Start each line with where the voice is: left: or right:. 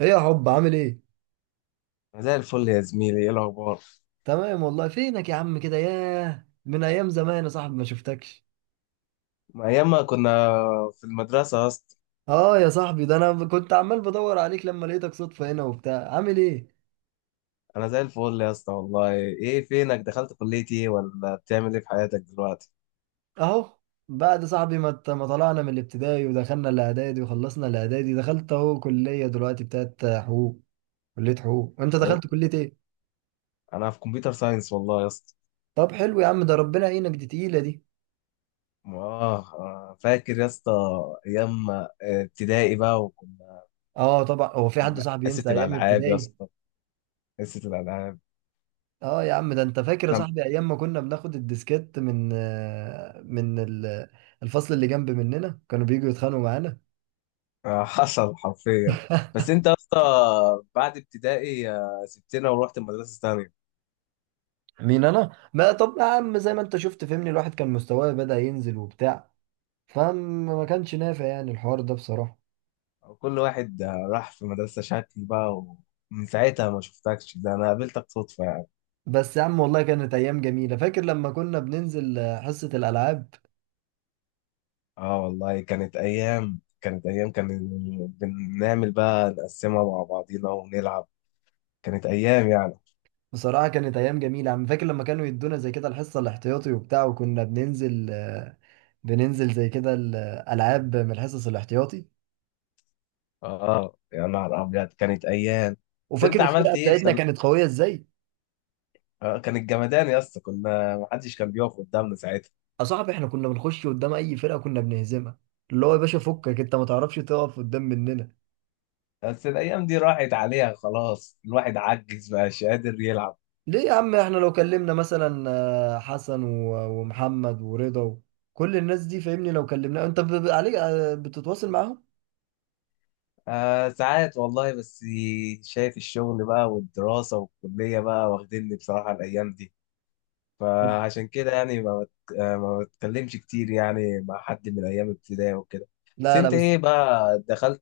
right: ايه يا حب، عامل ايه؟
left: زي الفل يا زميلي، ايه الاخبار؟
right: تمام والله. فينك يا عم؟ كده ياه، من ايام زمان يا صاحبي، ما شفتكش.
left: ما ايام ما كنا في المدرسه يا اسطى.
right: اه يا صاحبي، ده انا كنت عمال بدور عليك لما لقيتك صدفة هنا وبتاع. عامل ايه؟
left: انا زي الفل يا اسطى والله. ايه فينك؟ دخلت كليه ايه ولا بتعمل ايه في حياتك دلوقتي؟
right: اهو، بعد صاحبي ما طلعنا من الابتدائي ودخلنا الاعدادي وخلصنا الاعدادي، دخلت اهو كلية دلوقتي بتاعت حقوق. كلية حقوق، وانت
left: اهو،
right: دخلت كلية ايه؟
left: انا في كمبيوتر ساينس والله يا اسطى.
right: طب حلو يا عم، ده ربنا يعينك، دي تقيلة دي.
left: اه. فاكر يا اسطى ايام ابتدائي بقى، وكنا
right: اه طبعا، هو في حد
left: في
right: صاحبي
left: حصه
right: ينسى ايام
left: الالعاب يا
right: ابتدائي؟
left: اسطى، حصه الالعاب.
right: اه يا عم، ده انت فاكر يا
left: نعم،
right: صاحبي ايام ما كنا بناخد الديسكات من الفصل اللي جنب مننا، كانوا بييجوا يتخانقوا معانا؟
left: حصل حرفيا. بس انت يا اسطى، بعد ابتدائي سبتنا ورحت المدرسه الثانيه.
right: مين انا؟ ما طب يا عم، زي ما انت شفت، فهمني، الواحد كان مستواه بدأ ينزل وبتاع، فما كانش نافع يعني الحوار ده بصراحة.
left: كل واحد راح في مدرسة شكل بقى، ومن ساعتها ما شفتكش. ده أنا قابلتك صدفة يعني.
right: بس يا عم والله كانت ايام جميلة. فاكر لما كنا بننزل حصة الالعاب؟
left: اه والله، كانت أيام كان بنعمل بقى نقسمها مع بعضينا ونلعب. كانت أيام يعني.
right: بصراحة كانت ايام جميلة يا عم. فاكر لما كانوا يدونا زي كده الحصة الاحتياطي وبتاع، وكنا بننزل زي كده الالعاب من الحصص الاحتياطي؟
left: اه يا نهار أبيض، كانت أيام. بس
right: وفاكر
left: أنت
right: الفرقه
left: عملت إيه في
right: بتاعتنا
left: سن...
right: كانت قويه ازاي؟
left: كانت جمدان يا اسطى، كنا محدش كان بيقف قدامنا ساعتها.
right: يا صاحبي، احنا كنا بنخش قدام اي فرقه كنا بنهزمها. اللي هو يا باشا، فكك انت ما تعرفش تقف قدام مننا.
left: بس الأيام دي راحت عليها خلاص، الواحد عجز مبقاش قادر يلعب.
right: ليه يا عم، احنا لو كلمنا مثلا حسن ومحمد ورضا كل الناس دي، فاهمني، لو كلمنا انت عليك بتتواصل معاهم؟
left: ساعات والله. بس شايف الشغل بقى والدراسة والكلية بقى واخديني بصراحة الأيام دي، فعشان كده يعني ما بت... آه، ما بتكلمش كتير يعني مع حد من أيام ابتدائي وكده. بس
right: لا لا،
left: أنت
right: بس.
left: إيه بقى؟ دخلت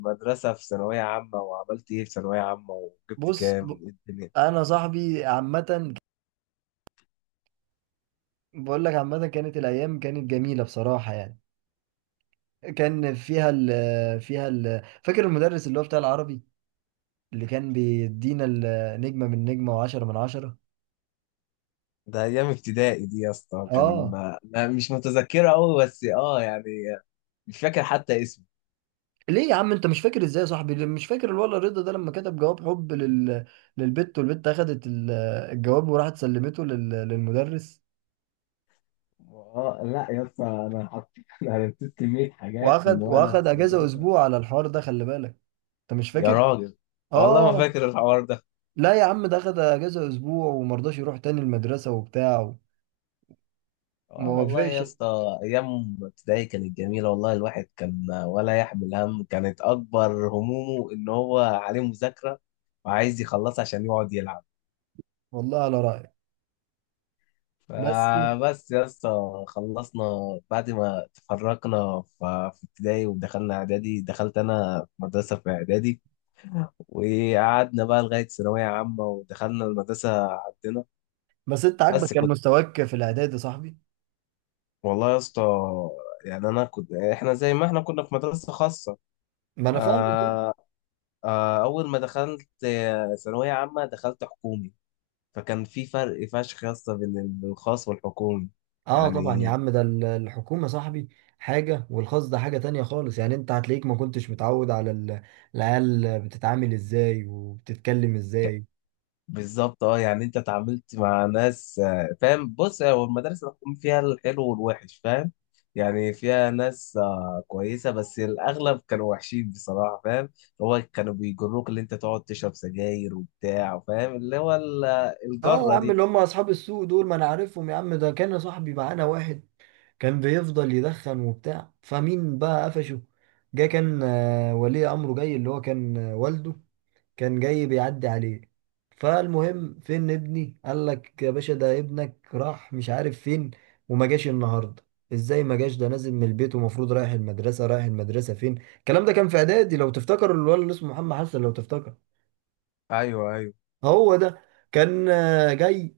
left: مدرسة في ثانوية عامة، وعملت إيه في ثانوية عامة، وجبت
right: بص.
left: كام، وإيه الدنيا؟
right: انا صاحبي عامه. بقول لك عامه كانت الايام، كانت جميله بصراحه يعني. كان فيها ال فيها ال فاكر المدرس اللي هو بتاع العربي، اللي كان بيدينا النجمة من نجمة وعشرة من عشرة.
left: ده أيام ابتدائي دي يا اسطى كان
right: اه.
left: مش متذكرة أوي، بس يعني. مش فاكر حتى اسمه.
right: ليه يا عم، انت مش فاكر ازاي يا صاحبي؟ مش فاكر الولا رضا ده لما كتب جواب حب للبت، والبت اخدت الجواب وراحت سلمته للمدرس،
left: اه لا يا اسطى، انا حطيت انا نسيت كميه حاجات من
right: واخد
left: وانا
right: واخد
left: في
right: اجازة
left: المدرسه.
right: اسبوع على الحوار ده، خلي بالك؟ انت مش
left: يا
right: فاكر؟
left: راجل، والله ما
right: اه.
left: فاكر الحوار ده.
right: لا يا عم، ده اخد اجازة اسبوع ومرضاش يروح تاني المدرسة وبتاع. وما
left: اه والله يا
right: وافقش.
left: اسطى، ايام ابتدائي كانت جميله والله. الواحد كان ولا يحمل هم، كانت اكبر همومه ان هو عليه مذاكره وعايز يخلصها عشان يقعد يلعب.
right: والله على رأيك. بس.
left: فبس يا اسطى، خلصنا بعد ما تفرقنا في ابتدائي ودخلنا اعدادي، دخلت انا مدرسه في اعدادي، وقعدنا بقى لغاية ثانوية عامة ودخلنا المدرسة عندنا.
right: بس انت عاجبك
left: بس
right: كان
left: كنت
right: مستواك في الاعداد يا صاحبي؟
left: والله يا اسطى. يعني أنا كنت إحنا زي ما إحنا كنا في مدرسة خاصة.
right: ما انا فاهم.
left: آه أول ما دخلت ثانوية عامة دخلت حكومي. فكان في فرق فشخ يا اسطى بين الخاص والحكومي
right: اه طبعا يا
left: يعني.
right: عم، ده الحكومة صاحبي حاجة، والخاص ده حاجة تانية خالص يعني. انت هتلاقيك ما كنتش متعود على العيال بتتعامل ازاي وبتتكلم ازاي.
left: بالظبط. اه يعني انت اتعاملت مع ناس، فاهم؟ بص، هو المدارس الحكومية فيها الحلو والوحش، فاهم؟ يعني فيها ناس كويسة، بس الأغلب كانوا وحشين بصراحة، فاهم؟ هو كانوا بيجروك اللي انت تقعد تشرب سجاير وبتاع، فاهم؟ اللي هو
right: اه يا
left: الجرة
right: عم،
left: دي.
right: اللي هم اصحاب السوق دول، ما انا عارفهم يا عم. ده كان يا صاحبي معانا واحد كان بيفضل يدخن وبتاع، فمين بقى قفشه؟ جه كان ولي امره جاي، اللي هو كان والده. كان جاي بيعدي عليه. فالمهم، فين ابني؟ قال لك يا باشا، ده ابنك راح مش عارف فين، وما جاش النهارده. ازاي ما جاش؟ ده نازل من البيت ومفروض رايح المدرسه. رايح المدرسه فين؟ الكلام ده كان في اعدادي لو تفتكر. الولد اللي اسمه محمد حسن، لو تفتكر.
left: ايوه، ايوه.
right: هو ده. كان جاي.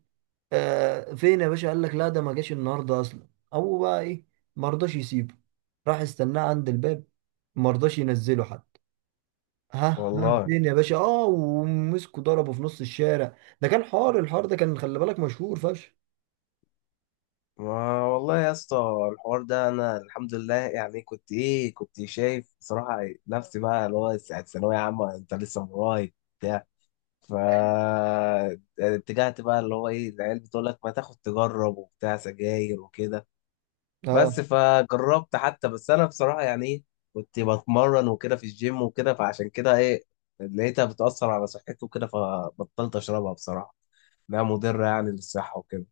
right: فين يا باشا؟ قال لك لا، ده ما جاش النهارده اصلا. هو بقى ايه؟ ما رضاش يسيبه. راح استناه عند الباب. ما رضاش ينزله حتى. ها ها،
left: والله.
right: فين يا باشا؟ اه. ومسكوا، ضربوا في نص الشارع. ده كان حار. الحار ده كان، خلي بالك، مشهور فشخ.
left: ما والله يا اسطى الحوار ده. انا الحمد لله يعني، كنت شايف بصراحة نفسي بقى، اللي هو ساعة ثانوية عامة انت لسه من ورايا. فاتجهت بقى، اللي هو ايه، العيال بتقول لك ما تاخد تجرب وبتاع سجاير وكده.
right: اه
left: بس فجربت حتى، بس انا بصراحة يعني ايه، كنت بتمرن وكده في الجيم وكده. فعشان كده ايه، لقيتها بتأثر على صحتي وكده، فبطلت اشربها بصراحة. انها مضرة يعني للصحة وكده.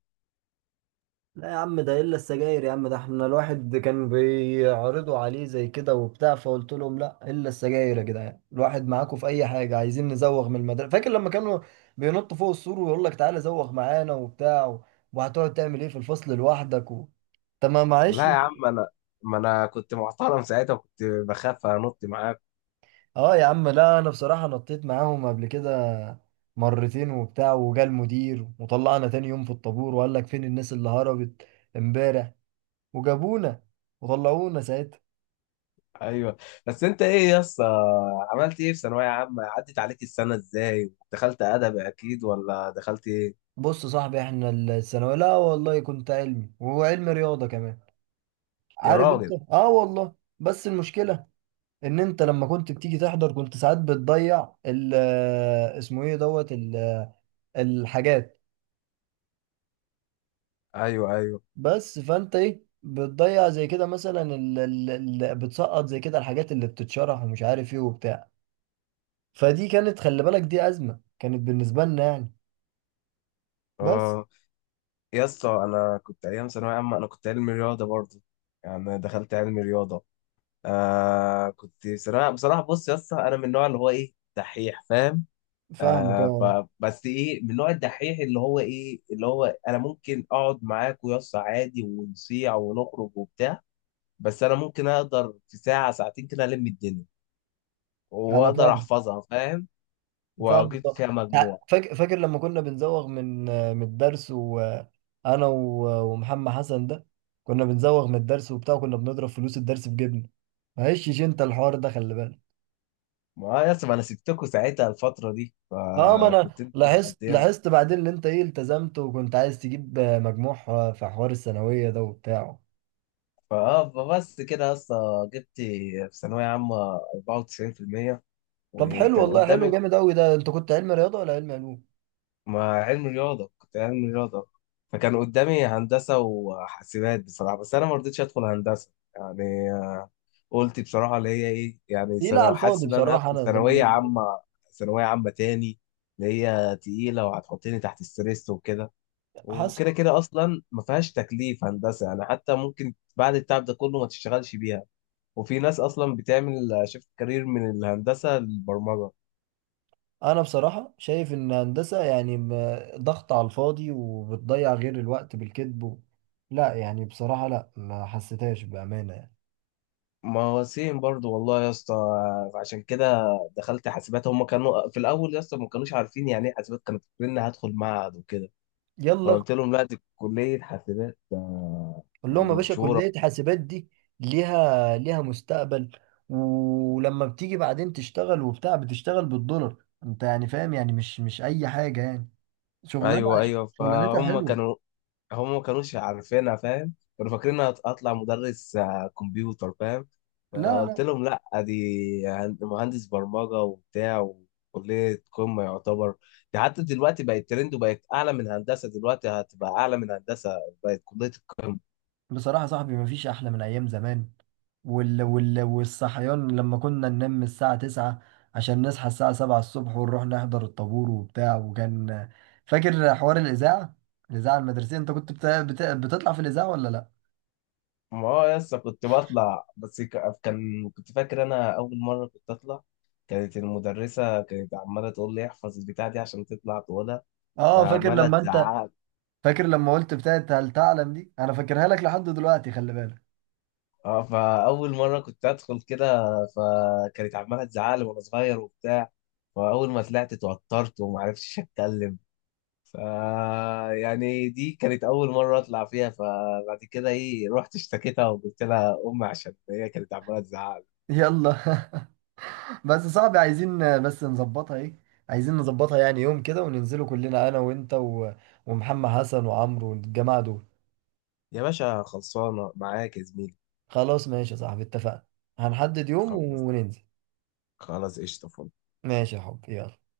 right: لا يا عم، ده الا السجاير يا عم. ده احنا الواحد كان بيعرضوا عليه زي كده وبتاع، فقلت لهم لا الا السجاير يا جدعان. الواحد معاكم في اي حاجه. عايزين نزوغ من المدرسه؟ فاكر لما كانوا بينطوا فوق السور ويقول لك تعالى زوغ معانا وبتاع، وهتقعد تعمل ايه في الفصل لوحدك؟ طب ما معلش.
left: لا يا عم، ما انا كنت محترم ساعتها، وكنت بخاف انط معاك.
right: اه يا عم لا، انا بصراحة نطيت معاهم قبل كده مرتين وبتاع، وجا المدير وطلعنا تاني يوم في الطابور، وقال لك فين الناس اللي هربت امبارح؟ وجابونا وطلعونا ساعتها.
left: ايوه. بس انت ايه يا اسطى، عملت ايه في ثانوية عامة؟ عدت عليك السنة ازاي؟ دخلت ادب اكيد ولا دخلت؟
right: بص يا صاحبي، احنا الثانوية لا والله، كنت علمي وعلم رياضة كمان،
left: يا
right: عارف انت؟
left: راجل.
right: اه والله. بس المشكلة ان انت لما كنت بتيجي تحضر، كنت ساعات بتضيع ال اسمه ايه، دوت الحاجات.
left: ايوه، ايوه.
right: بس، فانت ايه بتضيع زي كده مثلا، اللي بتسقط زي كده، الحاجات اللي بتتشرح ومش عارف ايه وبتاع. فدي كانت خلي بالك، دي أزمة كانت بالنسبة لنا يعني. بس.
left: اه يا اسطى، انا كنت ايام ثانويه عامه انا كنت علمي رياضه برضه. يعني دخلت علمي رياضه. بصراحه، بص يا اسطى، انا من النوع اللي هو ايه دحيح، فاهم؟
right: فاهمك، اه.
left: فبس ايه، من نوع الدحيح اللي هو انا ممكن اقعد معاك ويا اسطى عادي، ونصيع ونخرج وبتاع. بس انا ممكن اقدر في ساعه ساعتين كده الم الدنيا،
right: انا
left: واقدر
right: فاهم.
left: احفظها، فاهم؟
right: فاهم.
left: واجيب فيها مجموع.
right: فاكر لما كنا بنزوغ من الدرس؟ وانا ومحمد حسن ده كنا بنزوغ من الدرس وبتاع، كنا بنضرب فلوس الدرس في جيبنا، ما هيشش انت الحوار ده، خلي بالك.
left: ما اه يس ما انا سبتكوا ساعتها الفترة دي،
right: اه، ما انا
left: فكنت انتوا
right: لاحظت
left: مقضينا.
right: لاحظت بعدين ان انت ايه التزمت، وكنت عايز تجيب مجموع في حوار الثانويه ده وبتاعه.
left: فاه بس كده يا اسطى، جبت في ثانوية عامة 94%،
right: طب حلو
left: وكان
right: والله، حلو
left: قدامي.
right: جامد قوي. ده انت كنت علم رياضه ولا علم علوم؟
left: ما علم رياضة، كنت علم رياضة. فكان قدامي هندسة وحاسبات بصراحة. بس انا ما رضيتش ادخل هندسة يعني. قلت بصراحة، اللي هي ايه يعني
right: تقيله
left: سنة،
right: على
left: حاسس
right: الفاضي
left: ان انا
right: بصراحه.
left: هدخل
right: انا ده
left: ثانوية عامة، ثانوية عامة تاني، اللي هي تقيلة وهتحطني تحت ستريس وكده.
right: حاسس.
left: وكده كده اصلا ما فيهاش تكليف هندسه يعني، حتى ممكن بعد التعب ده كله ما تشتغلش بيها. وفي ناس اصلا بتعمل شيفت كارير من الهندسه للبرمجه.
right: انا بصراحه شايف ان هندسه يعني ضغط على الفاضي وبتضيع غير الوقت بالكذب. لا يعني بصراحه لا، ما حسيتهاش بامانه يعني.
left: ما هو سيم برضو والله يا اسطى. عشان كده دخلت حاسبات. هم كانوا في الاول يا اسطى ما كانوش عارفين يعني ايه حاسبات، كانوا فاكرين اني هدخل معهد وكده.
right: يلا.
left: فقلت لهم لا، دي كليه حاسبات،
right: قول
left: يعني
right: لهم يا باشا،
left: مشهوره.
right: كلية حاسبات دي ليها مستقبل، ولما بتيجي بعدين تشتغل وبتاع بتشتغل بالدولار، انت يعني فاهم، يعني مش اي حاجة يعني. شغلانة.
left: ايوه، ايوه.
right: شغلانتها
left: فهم
right: حلوة.
left: كانوا هم ما كانوش عارفينها، فاهم؟ كانوا فاكرين هطلع مدرس كمبيوتر، فاهم؟
right: لا
left: فقلت
right: لا.
left: لهم لا، دي مهندس برمجة وبتاع، وكلية قمة يعتبر. دي حتى دلوقتي بقت ترند، وبقت أعلى من هندسة. دلوقتي هتبقى أعلى من هندسة، بقت كلية القمة.
right: بصراحة يا صاحبي، مفيش احلى من ايام زمان. والصحيان لما كنا ننام الساعة 9 عشان نصحى الساعة 7 الصبح، ونروح نحضر الطابور وبتاع. وكان فاكر حوار الإذاعة؟ الإذاعة المدرسية. أنت كنت بتطلع في الإذاعة ولا لأ؟
left: اه يس، كنت بطلع، بس ك- كان كنت فاكر أنا أول مرة كنت أطلع. كانت المدرسة عمالة تقول لي احفظ البتاع دي عشان تطلع تقولها.
right: آه، فاكر
left: فعمالة
right: لما أنت.
left: تزعق.
right: فاكر لما قلت بتاعت هل تعلم دي؟ انا فاكرها لك لحد دلوقتي، خلي بالك.
left: اه، فاول مره كنت ادخل كده، فكانت عماله تزعلي وانا صغير وبتاع. فاول ما طلعت اتوترت وما عرفتش اتكلم. ف يعني دي كانت اول مره اطلع فيها. فبعد كده ايه، رحت اشتكيتها وقلت لها امي، عشان هي كانت عماله تزعل.
right: يلا بس صعب. عايزين بس نظبطها ايه. عايزين نظبطها يعني يوم كده، وننزلوا كلنا انا وانت ومحمد حسن وعمرو والجماعة دول.
left: يا باشا، خلصانه معاك يا زميلي.
right: خلاص ماشي يا صاحبي، اتفقنا. هنحدد يوم
left: خلاص.
right: وننزل.
left: خلاص قشطه فل.
right: ماشي يا حب، يلا.